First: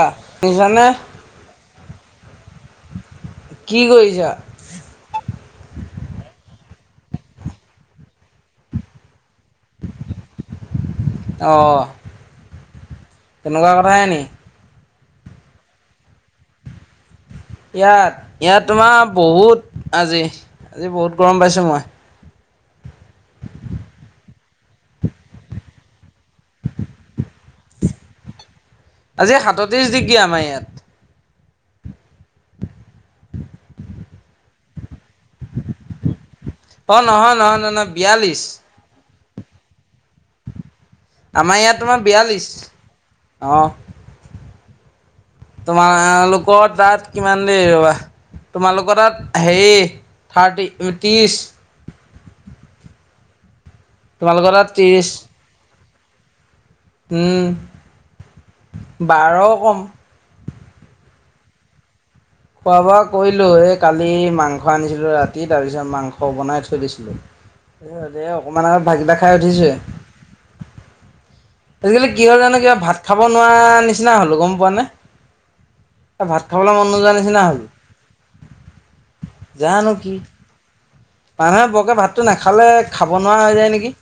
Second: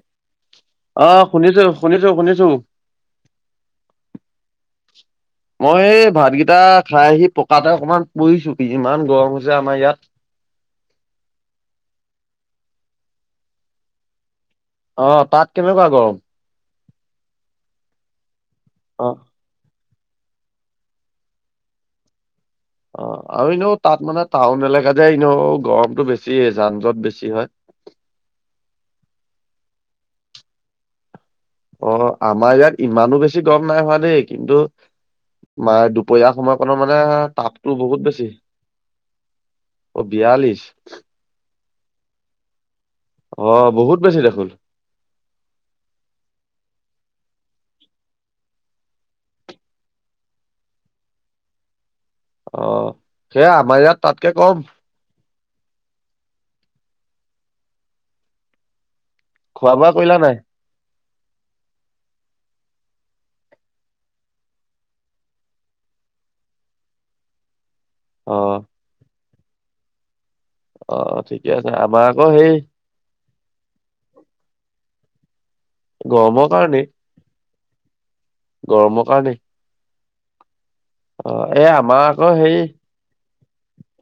শুনিছানে অহ, শুনিছো -শুনিছো -শুনিছো। কি কৰিছা? মই এই ভাতকেইটা খাই আহি পকাতে অকমান পৰিছো ইমান গৰম হৈছে আমাৰ ইয়াত। [inaudible] অ' তেনেকুৱা কথা হে নি। অহ, তাত কেনেকুৱা গৰম? ইয়াত -ইয়াত অ তোমাৰ বহুত আজি- আজি বহুত গৰম পাইছোঁ মই। অ', আৰু এনেও তাত মানে টাউন এলেকা যে এনেও গৰমটো বেছি যান জট বেছি হয়। [inaudible] আজি সাতত্ৰিশ ডিগ্ৰী আমাৰ ইয়াত। অ', আমাৰ ইয়াত ইমানো বেছি গম নাই হোৱা দেই কিন্তু, মা দুপৰীয়া সময়কণত মানে অ', নহয় নহয় নহয় তাপটো নহয় বহুত বেছি। বিয়াল্লিছ অহ, বিয়াল্লিশ। আমাৰ ইয়াত তোমাৰ বিয়াল্লিছ? অহ, অ', বহুত বেছি দেখোন? তোমালোকৰ তাত কিমান দেৰি ৰবা? তোমালোকৰ তাত হেৰি থাৰ্টি ত্ৰিছ। অহ, সেয়া আমাৰ ইয়াত তাতকে তোমালোকৰ কম। তাত ত্ৰিছ। উম, বাৰ খোৱা কম। বোৱা কৰিলা নাই খোৱা -বোৱা কৰিলোঁ এই কালি মাংস আনিছিলোঁ ৰাতি তাৰপিছত মাংস বনাই থৈ দিছিলোঁ। দে অ অকমান আগত ভাতকেইটা খাই উঠিছোঁ হে। অহ, ঠিক আজিকালি কিহৰ কাৰনে কিবা ভাত খ খাব নোৱাৰা নিচিনা হ'লো গম পোৱা নে, গৰমৰ ভাত খাবলৈ কাৰণেই মন নোযোৱা নিচিনা হ'লো। গৰমৰ কাৰণে মানুহে বৰকৈ আমাৰ ভাতটো আকৌ হেৰি নাখালে খাব নোৱাৰা হৈ যায় নেকি?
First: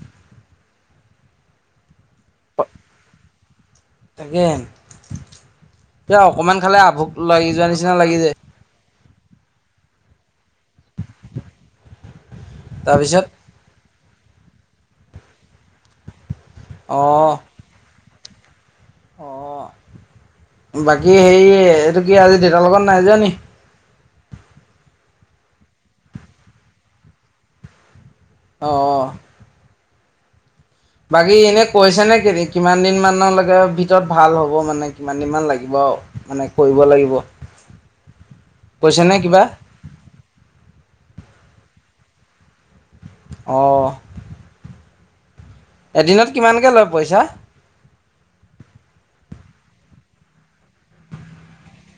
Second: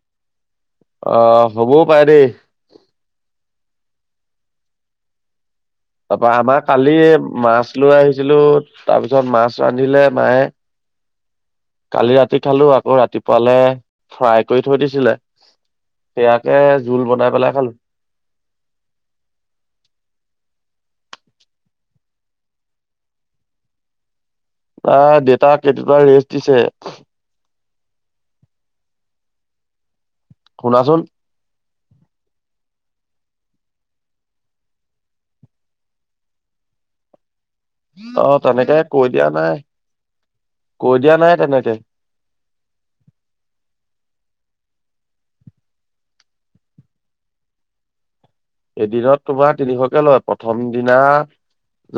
আহ, হ'বও পাৰে দেই। তাকে। কিবা টাৰপা অকমান আমাৰ খালে কালি আভোক লাগি মাছ যোৱা লৈ নিচিনা লাগি যায়। আহিছিলো তাৰপিছত মাছ ৰান্ধিলে মায়ে কালি ৰাতি খালো আকৌ তাৰপিছত ৰাতিপুৱালে ফ্ৰাই কৰি থৈ দিছিলে সেয়া কে জোল অ' বনাই পেলাই খালো। অ', বাকী হেৰি এইটো কি আজি দেউতাৰ লগত নাই যোৱা নি? ৱা দেতাক কেইদিনমান ৰেষ্ট দিছে। অ', - অ', শুনাচোন বাকী এনে কৈছে নে কিমান কি মানৰলৈকে ভিতৰত ভাল হ'ব মানে কিমান দিন মান লাগিব আৰু মানে কৰিব লাগিব অহ, তেনেকে কৈছে কৈ নে দিয়া কিবা? নাই কৈ দিয়া নাই তেনেকে অহ এদিনত কিমানকে লয় পইচা? এদিনত তোমাৰ তিনিশকে লয় প্ৰথম দিনা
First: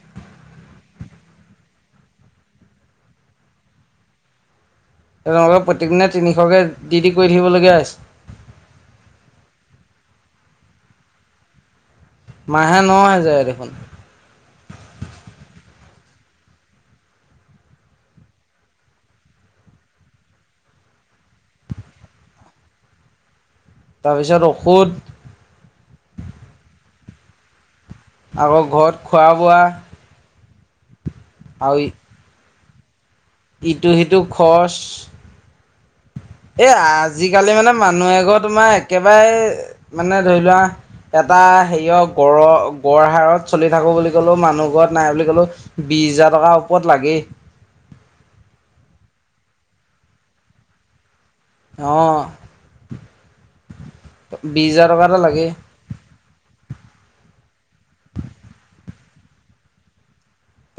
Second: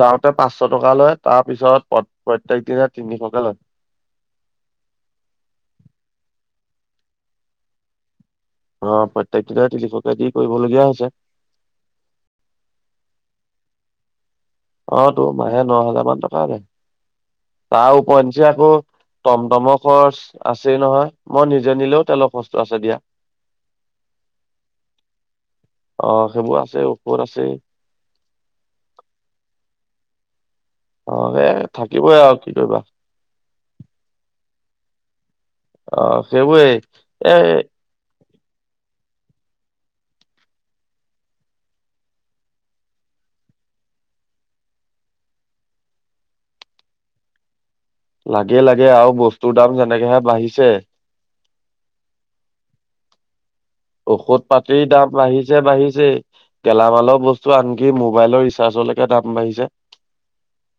যাওঁতে পাঁচশ টকা লয় তাৰ পিছত প্ৰত্যয়েক দিনে তিনিশকে লয়। [inaudible] তেওঁহ'লে প্ৰত্যেক দিনাই তিনিশকে দি- দি কৰি থাকিবলগীয়া হৈছে। অহ, প্ৰত্যেক দিনা তিনিশকে দি কৰিবলগীয়া হৈছে। মাহে ন' হেজাৰ দেখোন। এ ন' হাজাৰ মান টকায় যায় তাৰ উপৰঞ্চি আকৌ টমটমৰ খৰচ আছেই নহয়। মই নিজে নিলেও, তেলৰ খৰচটো আছে দিয়া। অ'! তাৰপিছত ঔষধ সেইবোৰ আছে, ঔষধ আছে। আকৌ, ঘৰত খোৱা বোৱা। অ'! সে আৰু থাকিবই আৰু কি কৰিবা। ইটো সিটো খৰচ অ এ, সেইবোৰেই এ আজিকালি মানে, মানুহ এঘৰ তোমাৰ একেবাৰে মানে, ধৰি লোৱা এটা হেৰিয় গঁড়ৰ গঁড় হাৰত চলি থাকোঁ বুলি ক'লেও মানুহ ঘৰত নাই বুলি ক'লেও বিশ হাজাৰ টকাৰ ওপৰত লাগে। লাগে, লাগে, আৰু বস্তুৰ দাম যেনেকেহে বাঢ়িছে। অ'! ঔষধ বিশ পাতিৰ হাজাৰ টকা দাম এটা লাগেই বাঢ়িছে, বাঢ়িছেই, গেলামালৰ বস্তু, আনকি মোবাইলৰ ৰিচাৰ্জলৈকে, দাম বাঢ়িছে।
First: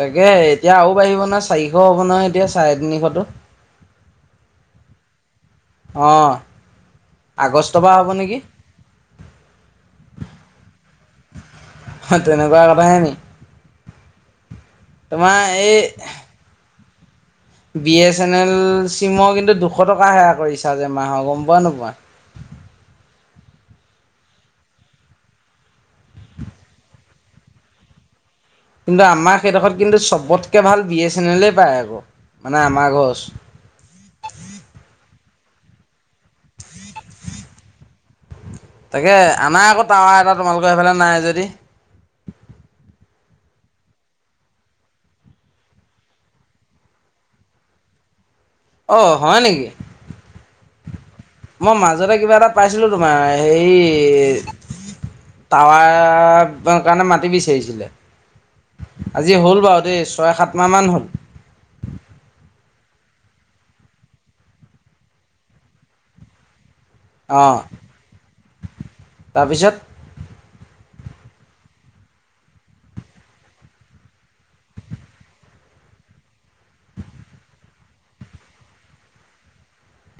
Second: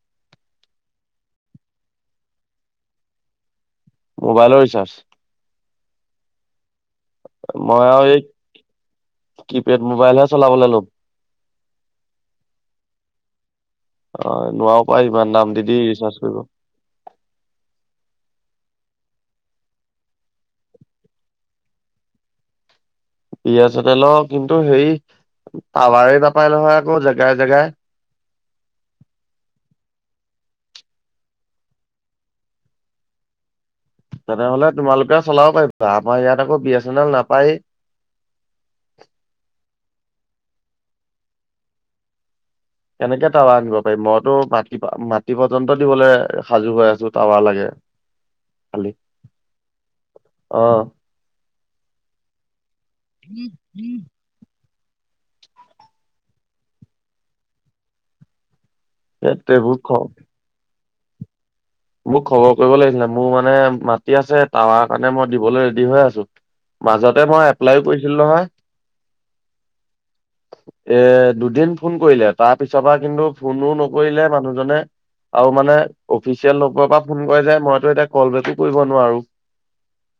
তাকে, এতিয়া আৰু বাঢ়িব নহয়, চাৰিশ হ'ব নহয় এতিয়া চাৰে তিনিশটো। মোবাইলৰ ৰিচাৰ্জ? অ আগষ্টৰ মই পৰা আৰু হ'ব এই নেকি কিপেড মোবাইলহে চলাবলৈ ল'ম। অ'! তেনেকুৱা কথা হে নি? অ'! নোৱাৰোঁ পাই ইমান তোমাৰ দাম দি এই দি ৰিচাৰ্জ কৰিব। বি এ চেনেল চিমৰ কিন্তু, দুশ টকাহে আকৌ, এমাহৰ ৰিচাৰ্জ। গম পোৱা নোপোৱা? বি এ চেনেলৰ কিন্তু, সেই টাৱাৰে নাপায় নহয় আকৌ, জেগাই জেগাই। কিন্তু, আমাৰ সেইডোখৰত কিন্তু, চবতকে ভাল বি এ চেনেলে পায় আকৌ। মানে, আমাৰ ঘৰ ওচ তেনেহ'লে, তোমালোকে চলাব পাৰিবা। আমাৰ ইয়াত আকৌ, বি এ চেনেল নাপায়ে। তাকে, আনা আকৌ টাৱা এটা তোমালোকৰ সেইফালে নাই যদি। কেনেকে টাৱাৰ আনিব পাৰিম। মইতো মাটি, মাটি পৰ্যন্ত দিবলৈ সাজু হৈ আছোঁ টাৱাৰ লাগে। [inaudible] অ'! হয় নেকি? অ মই মাজতে কিবা এটা পাইছিলোঁ তোমাৰ, হেৰি টাৱাৰ কাৰণে, মাটি বিচাৰিছিলে। আজি সেই হ'ল এইবোৰ বাৰু খ দেই ছয়, সাতমাহ মান হ'ল। মোক খবৰ কৰিব লাগিছিলে। মোৰ মানে, মাটি আছে, টাৱাৰ কাৰণে মই দিবলৈ ৰেডি হৈ আছোঁ। মাজতে অ মই এপ্লাইও কৰিছিলোঁ নহয়। তাৰপিছত এ দুদিন ফোন কৰিলে, তাৰপিছৰ পৰা কিন্তু, ফোনো নকৰিলে মানুহজনে আৰু মানে অফিচিয়েল লকৰ পৰা ফোন কৰে যে, মইতো এতিয়া ক'ল বেকো কৰিব নোৱাৰোঁ।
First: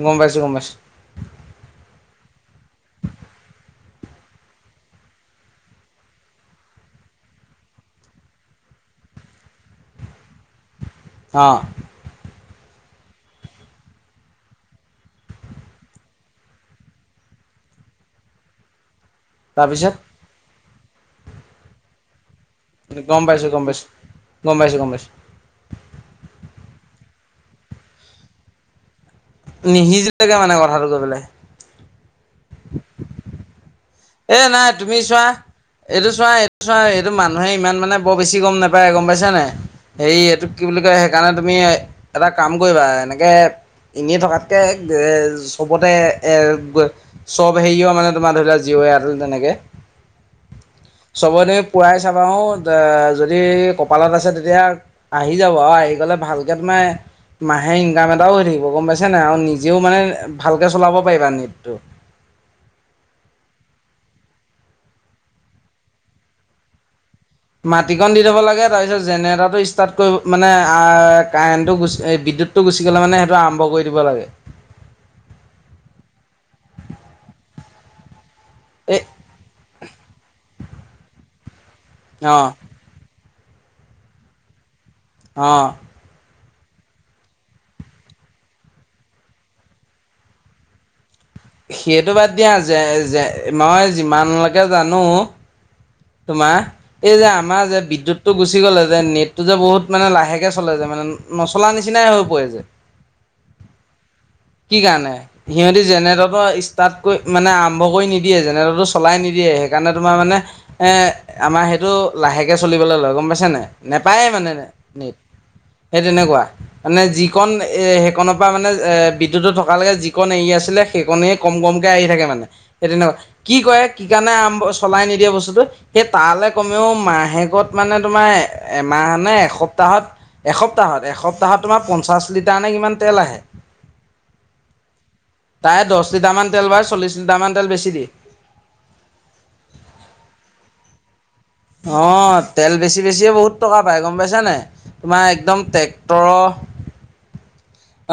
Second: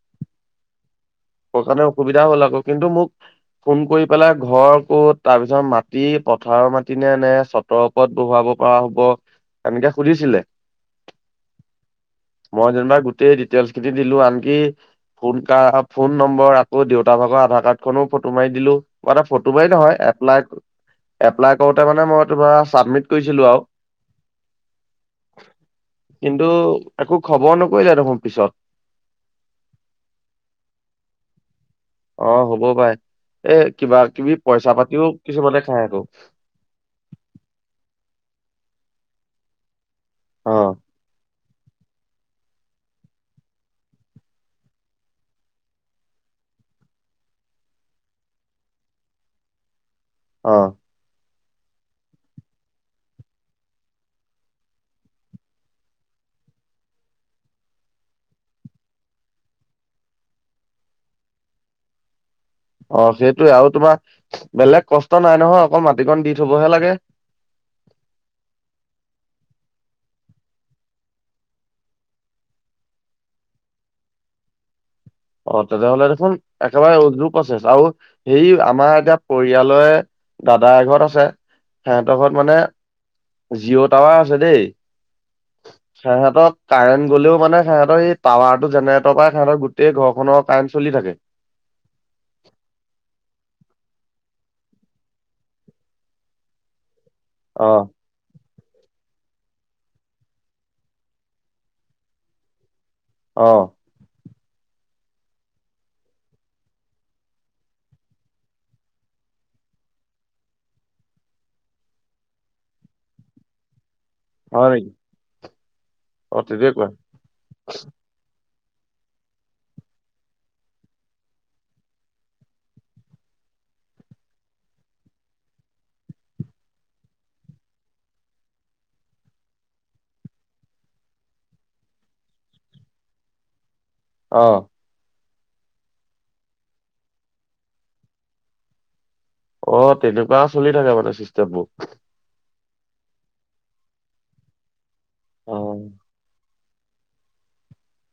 গম পাইছোঁ, গম পাইছোঁ। সুবিধা হ'ল আকৌ। কিন্তু, মোক ফোন কৰি পেলাই ঘৰ ক'ত? তাৰপিছত, মাটি পথাৰৰ মাটি নে, চতৰ ওপৰত বহুৱাব পৰা হ'ব তেনেকে সুধিছিলে। অ'! মই যেনিবা গোটেই ডিটেইলচ খিনি দিলোঁ। আনকি ফোন কাৰ, ফোন নম্বৰ আকৌ, দেউতা ভাগৰ আধাৰ কাৰ্ড খনো ফটো মাৰি দিলোঁ। মই এটা ফটো মাৰি তাৰপিছত নহয়। এপ্লাই, এপ্লাই কৰোঁতে মানে, মই তোমাৰ চাবমিট গম পাইছো কৰিছিলোঁ গম আৰু। পাইছো গম পাইছো গম পাইছো কিন্তু, একো খবৰ নকৰিলে দেখোন পিছত। নিসিজিলেগে মানে, কথাটো গৈ পেলাই। অ'! হ'ব পাৰে। এ, নাই। তুমি চোৱা, কিছুমানে খাই আকৌ এইটো চোৱা, এইটো চোৱা, এইটো মানুহে ইমান মানে, বৰ বেছি গম নাপায়। পাই গম পাইছা নাই? সেই এইটো অ কি বুলি কয়, সেইকাৰণে তুমি এটা কাম কৰিবা। এনেকে এনেই থকাতকে এ, চবতে এ, চব হেৰিও মানে তোমাৰ ধৰি লোৱা জিঅ' এয়াৰটেল তেনেকে অ চবতে পুৰাই চাবা যদি কপালত আছে তেতিয়া আহি যাব আৰু আহি গ'লে কেটনাই [unintelligible] মাহে ইনকাম এটাও আহি থাকিব গম পাইছা নাই আৰু নিজেও মানে ভালকে চলাব পাৰিবা নেটটো [unintelligible] [inaudible] অ সেইটোয়ে আৰু তোমাৰ বেলেগ কষ্ট নাই নহয় অকল মাটিকণ দি থবহে লাগে [unintelligible] মাটিকন দি থব লাগে তাৰপিছত জেনেৰেটাৰটো ষ্টাৰ্ট কৰিব মানে কাৰেণ্টটো গুচি বিদ্যুত টো গুচি গ'লে মানে সেইটো আৰম্ভ কৰি দিব লাগে [inaudible] অ তেনেহলে দেখোন একেবাৰে উজু প্ৰচেছ আৰু সেই আমাৰ এই এতিয়া পৰিয়ালে দাদাৰ এঘৰত আছে সিহঁতৰ ঘৰত অ', মানে জিঅ' টাৱাৰ আছে দেই অ'। সেহঁতৰ কাৰেন্ট গ'লেও মানে সেহঁতৰ এই টাৱাৰ টো জেনেৰেটৰ পৰা সিহঁতৰ গোটেই ঘৰখনৰ কাৰেণ্ট চলি থাকে সেইটো বাদ দিয়া যে মই যিমানলৈকে জানো তোমাৰ এই যে অ আমাৰ যে বিদ্যুতটো গুচি গল গুচি গলে যে নেটটো যে বহুত মানে লাহেকে চলে যে মানে নচলা নিচিনাই হৈ পৰে যে আহ কি কাৰণে সিহঁতি জেনেটৰটো ষ্টাৰ্ট কৰি মানে আৰম্ভ কৰি নিদিয়ে জেনেটৰটো চলাই নিদিয়ে। দিয়ে সেইকাৰণে তোমাৰ মানে এ আমাৰ সেইটো লাহেকে চলিবলৈ লয় গম পাইছা নে নেপায়েই মানে হয় নেকি নেট সেই তেনেকুৱা মানে যিকণ সেইকণত বা মানে এ থকা লৈকে যিখন এৰি আছিলে সেইকনেই কম কমকে আহি থাকে মানে সেই তেনেকুৱা কি কৰে কি কাৰণে আৰম চলাই নিদিয়ে বস্তুটো সেই তালৈ কমেও মাহেকত মানে তোমাৰ এমাহ নে এক সপ্তাহত এক সপ্তাহত তোমাৰ পঞ্চাছ লিটাৰনে কিমান তেল আহে। অ তাই দহ লিটাৰ মান তেল বা চল্লিশ লিটাৰ মান তেল বেছি দিয়ে অ তেনেকুৱা চলি থাকে মানে। চিষ্টেমবোৰ অ তেল বেছি বেছিয়ে বহুত টকা পায় গম পাইছা নাই তোমাৰ অ একদম ট্ৰেক্টৰৰ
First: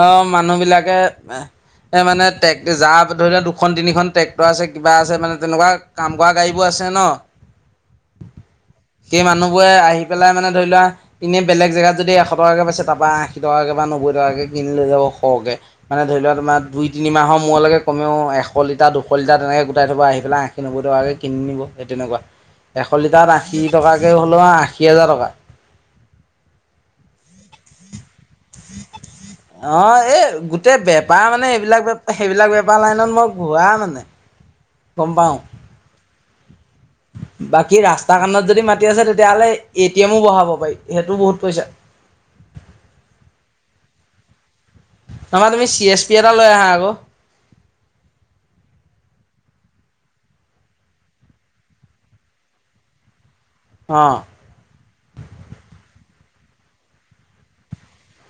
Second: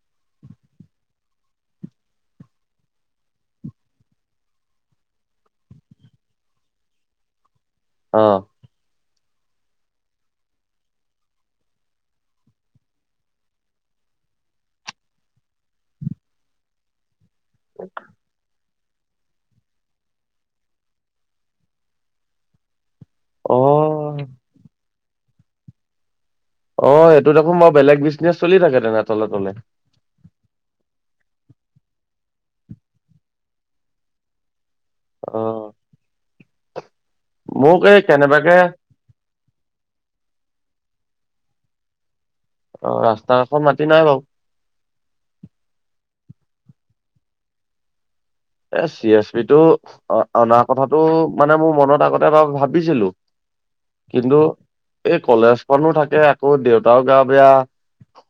অ মানুহ বিলাকে এ মানে ট্ৰেক্ যাৰ ধৰি লও দুখন তিনিখন ট্ৰেক্টৰ আছে কিবা আছে মানে তেনেকুৱা কাম কৰা গাড়ী বোৰ আছে ছে ন আহ সেই মানুহ বোৰে আহি পেলাই মানে ধৰি লোৱা এনে বেলেগ জেগাত যদি এশ টকাকে পাইছে তাৰপা আশী টকাকে বা [unintelligible] নব্বৈ টকাকে কিনি লৈ যাব খৰকে মানে ধ লোৱা তোমাৰ দুই তিনি মাহৰ মূৰলৈকে কমেও এশ লিটাৰ [unintelligible] লিটা দুশ লিটাৰ তেনেকে গোটাই থব আহি পেলাই আশীনব্বৈ টকাক কিন নিব সেই তেনেকুৱা [unintelligible] এশ লিটাৰত অ আশী টকাকৈ হ'লেও আশী হোজাৰ টকা অ সেইটো দেখোন মই বেলেগ বিজনেচ চলি থাকে তেনে তলে তলে অ এ গোটেই বেপ পাৰ মানে এইবিলাক ব সেইবিলাক বেপাৰ লাইনত মই ঘূৰা মানে গম অ পাঁও বাকী মোক এই ৰাস্তা কাৰণে কেনেবাকে যদি মাতি আছে তেতিয়াহ'লে এ টি এমো বঢ়াব পাৰি সেইটো বহুত পইচা অ ৰাস্তা কাষত মাতি নাই বাৰু আমাৰ তুমি চি এছ পি এটা লৈ আহা আকৌ এ চি এছ পি টো অনা কথাটো মানে মোৰ মনত আগতে বাৰু ভাবিছিলো অ কিন্তু এই কলেজ মানো থাকে ত দেউতাও গা বেয়া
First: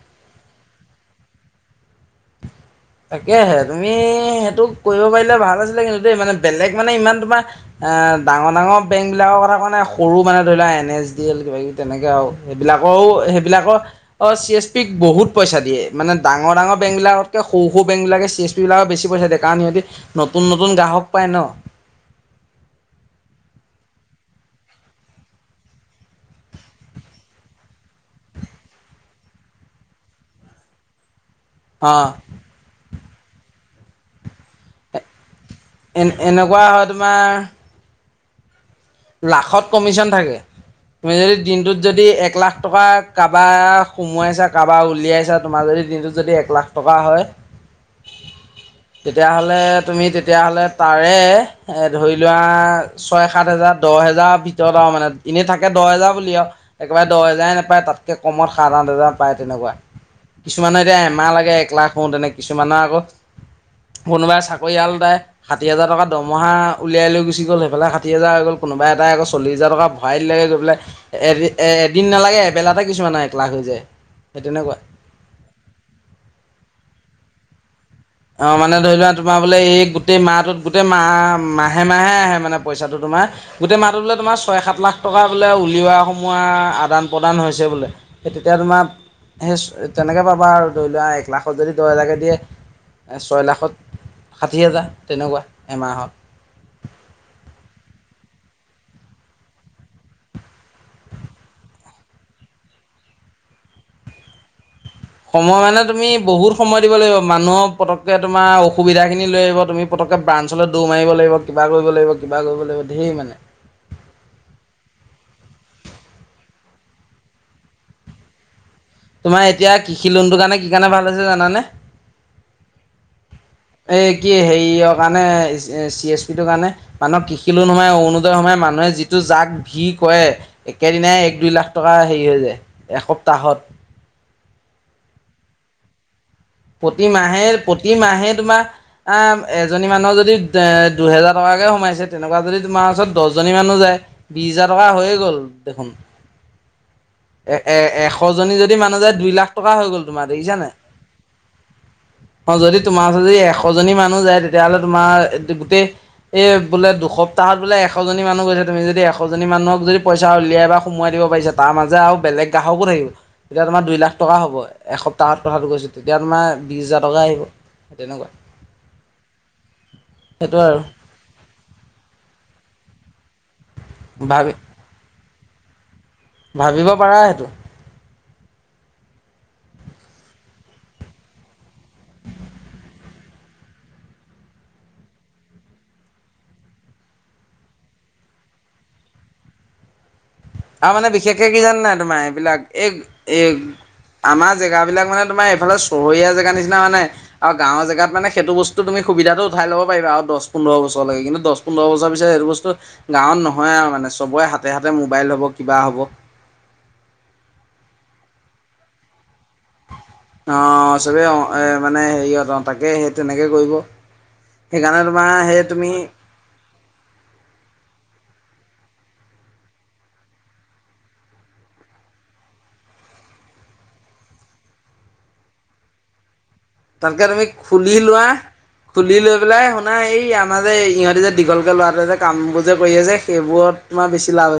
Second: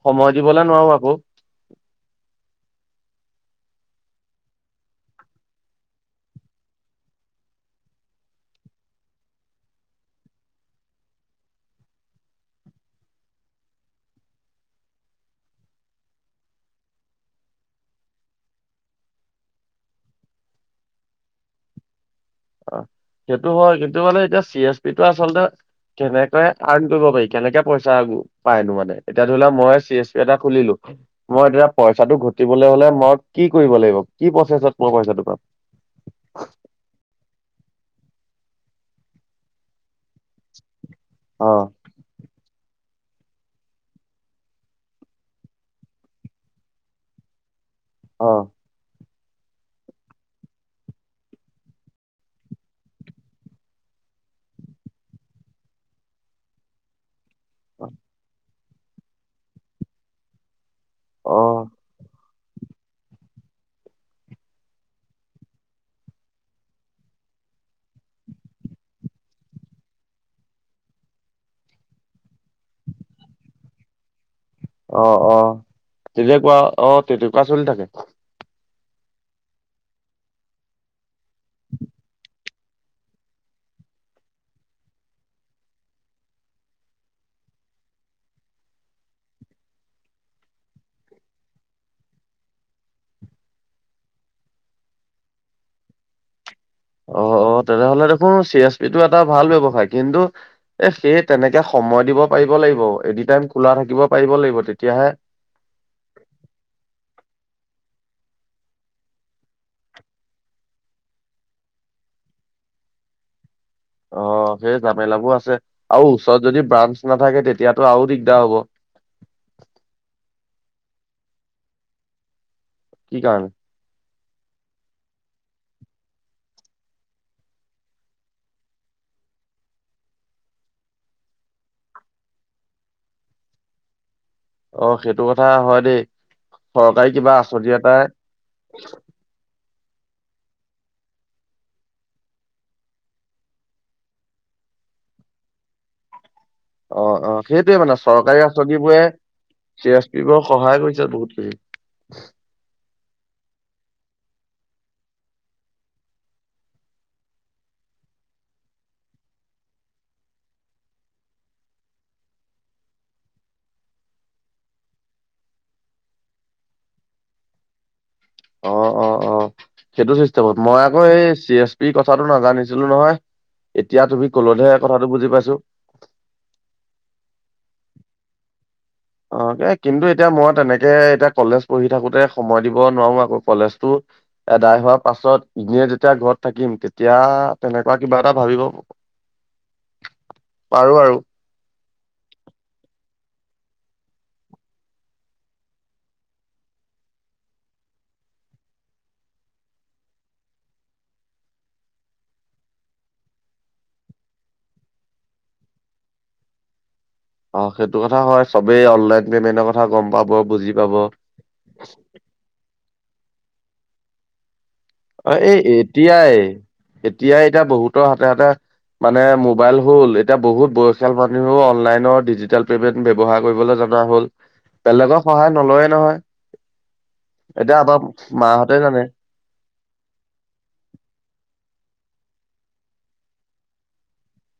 সময় দিবলৈ নোৱাৰো আকৌ [unintelligible] তাকেহে তুমি সেইটো কৰিব পাৰিলে ভাল আছিলে কিন্তু দেই মানে বেলেগ মানে ইমান তোমাৰ এ ডাঙৰ ডাঙৰ বেংক বিলাকৰ কথা মানে সৰু মানে ধৰি লোৱা এন এছ ডি এল কিবা কিবি তেনেকে আৰু এইবিলাক [unintelligible] আকৌ সেইবিলাকৰ অ চি এছ পিক বহুত পইচা দিয়ে মানে ডাঙৰ ডাঙৰ বেংক বিলাকতকে সৰু সৰু বেংকবিলাকে চি এছ পি বিলাকক বেছি পইচা দিয়ে কাৰণ সিহঁতি নতুন নতুন গ্ৰাহক পায় ন। অ সেইটো হয় কিন্তু মানে এতিয়া চি এছ পি টো আচলতে কেনেকে আৰ্ণ কৰিব পাৰি কেনেকে পইচা পায়নো এতে এতিয়া ধৰি লক মই চি এছ পি এটা খুলিলো মই এতিয়া অ পইচাটো ঘটিবলৈ হলে মই কি কৰিব লাগিব কি প্ৰচেছত মই পইচাটো পাম। এন এনেকুৱা হয় তোমাৰ লাখত কমিশ্যন থাকে তুমি যদি অ দিনটোত যদি এক লাখ টকা কাৰোবাৰ সোমোৱাইছা কাৰোবাৰ উলিয়াইছা তোমাৰ যদি দিনটোত যদি এক লাখ টকা হয় অ তেতিয়াহ'লে তুমি তেতিয়াহ'লে তাৰে ধৰি লোৱা ছয় সাত হেজাৰ দহ হেজাৰ ভিতৰত আৰু মানে এনেই থাকে দহ হেজাৰ বুলি আৰু একেবাৰে দহ হেজাৰ নাপায় তাতকে কমত সাত আঠ হাজাৰ পায় তেনেকুৱা কিছুমানে এতিয়া এমাহ অ লাগে এককলাখ হওঁ তেনেকে কিছুমানৰ আগত কোনোবাই চাকৰিয়ালটাই ষাঠি হাজাৰ টকা দৰমহা উলিয়াই লৈ গুচি গ'ল সেইফালে ষাঠি হাজাৰ হৈ গ'ল কোনোবা এটা আকৌ চল্লি হাজাৰ টকা ভৰাই দিলে গৈ পেলাই এদিন নালাগে এবেলাতে কিছুমানে এক লাখ যে অ অ তেনেকুৱা অ তেনেকুৱা চলি থাকে। অ মানে ধৰি লোৱা তোমাৰ বোলে এই গোটেই মাহটোত গোটেই মাহ মাহে মাহে আহে মানে পইচাটো তোমাৰ গোটেই মাহটো বোলে তোমাৰ ছয় সাত লাখ টকা বোলে উলিওৱা সোমোৱা আদান প্ৰদান হৈছে। সেই তেতিয়া তোমাৰ সেই তেনেকে পাবা আৰু ধৰি লোৱা এক লাখত যদি দহ হেজাৰকে দিয়ে। ছয় লাখত ষাঠি হাজাৰ তেনেকুৱা এমাহত। অ অ তেনেহ'লে দেখোন চি এছ পি টো এটা ভাল ব্যৱসায় কিন্তু এ সেই তেনেকে সময় দিব পাৰিব লাগিব এনি টাইম খোলা থাকিব পাৰিব লাগিব তে- সময় মানে তুমি বহুত সময় দিব লাগিব মানুহক পতকে তোমাৰ অসুবিধা খিনি লৈ আহিব তুমি পতকে ব্ৰাঞ্চলৈ দৌ মাৰিব লাগিবা কৰিব লাগিব কৰিব লাগিব ধেই মানে অ সেই জামেলাবোৰ আছে আৰু ওচৰত যদি ব্ৰাঞ্চ নাথাকে তেতিয়াতো আৰু দিগদাৰ হব। তোমাৰ এতিয়া কৃষি লোনটোৰ কাৰণে কি কাৰণে ভাল হৈছে জানানে কি কাৰণে কি হেৰিয়ৰ কাৰণে চি এছ পি তো কাৰণে মানুহক কৃষি লোন সোমাই অৰুণোদয়ৰ সোমাই মানুহে যিটো যাক ভিৰ কৰে একেদিনাই এক দুই লাখ টকা হেৰি হৈ যায় এসপ্তাহত। অ সেইটো কথা হয় দেই। চৰকাৰী কিবা প্ৰতিমাহে আঁচনি এটাই প্ৰতিমাহে তোমাৰ আ এ- এজনী মানুহৰ যদি দুহেজাৰ টকা কে সোমাইছে তেনেকুৱা যদি তোমাৰ ওচৰত দহ জনি মানুহ যায় বিছ হাজাৰ টকা হৈয়ে গ'ল দেখোন। [inaudible] অ অ এ এ সেইটোৱে মানে চৰকাৰী এশজনী যদি মানুহ আঁচনিবোৰে যায় দুই লাখ টকা হৈ চি গ'ল এছ পি তোমাৰ বোৰক দেখিছা নাই সহায় কৰিছে বহুত। [unintelligible] অ যদি তোমাৰ ওচৰত যদি এশজনী মানুহ যায় তেতিয়াহ'লে তোমাৰ গোটেই এই বোলে দুসপ্তাহত বোলে এশজনী মানুহ গৈছে তুমি যদি এশজনী মানুহক যদি পইচা উলিয়াই বা সোমাই দিব পাৰিছা তাৰ মাজে আৰু বেলেগ গ্ৰাহকো থাকিব তেতিয়া তোমাৰ দুই লাখ টকা হব এসপ্তাহত কথাটো কৈছো। তেতিয়া তোমাৰ বিছ হোজাৰ টকা আহিব। তেনেকুৱা অ অ অ সেইটো চিষ্টেমত সেইটোৱে মই আৰু আকৌ এই চি এছ পি কথাটো নাজানিছিলো নহয়। এতিয়া তুমি ভাবি কলতহে কথাটো বুজি পাইছো। ভাবিব পাৰা সেইটো। অ কিন্তু এতিয়া মই তেনেকে এতিয়া কলেজ পঢ়ি থাকোতে সময় দিব নোৱাৰো আকৌ কলেজতো এদাই হোৱাৰ পাছত ইনে যেতিয়া ঘৰত থাকিম তেতিয়া তেনেকুৱা কিবা এটা ভাবিব [inaudible] আৰু মানে বিশেষকে কি জান নাই তোমাৰ এইবিলাক এই এ [inaudible] আমাৰ জেগাবিলাক মানে তোমাৰ এইফালে চহৰীয়া জেগা নিচিনা মানে আৰু গাঁও জেগাত মানে সেইটো বস্তু তুমি সুবিধা সুবিধাটো উঠাই ল'ব পাৰিবা আৰু দহ পোন্ধৰ বছৰলৈকে কিন্তু দহ পোন্ধৰ বছৰ পিছত সেই বস্তু গাওঁত নহয় আৰু মানে চবৰে হাতে হাতে মোবাইল হ'ব কিবা হ'ব অ সেইটো কথা হয় চবেই অনলাইন পেমেন্টৰ কথা গম পাব অ বুজি পাব চবেই অ এ মানে হেৰি অত তাকে সেই তেনেকে কৰিব। সেইকাৰণে তোমাৰ অ এই সেই তুমি এতিয়াই এতিয়াই এতিয়া বহুতৰ হাতে হাতে মানে মোবাইল হ'ল এতিয়া বহুত বয়খিয়াল মানুহেও অনলাইনৰ ডিজিটেল পেমেন্ট ব্যৱহাৰ কৰিবলৈ জা- জনা হল বেলেগৰ সহায় নলয়ে নহয়। তাতকে তুমি এতিয়া খুলি আমাৰ লোৱা মাহঁতে জানে খুলি লৈ পেলাই শুনা এই আমাৰ যে ইহঁতি যে দীঘলকে ল'ৰাটোৱে যে কামবোৰ যে কৰি আছে সেইবোৰত তোমাৰ বেছি লাভ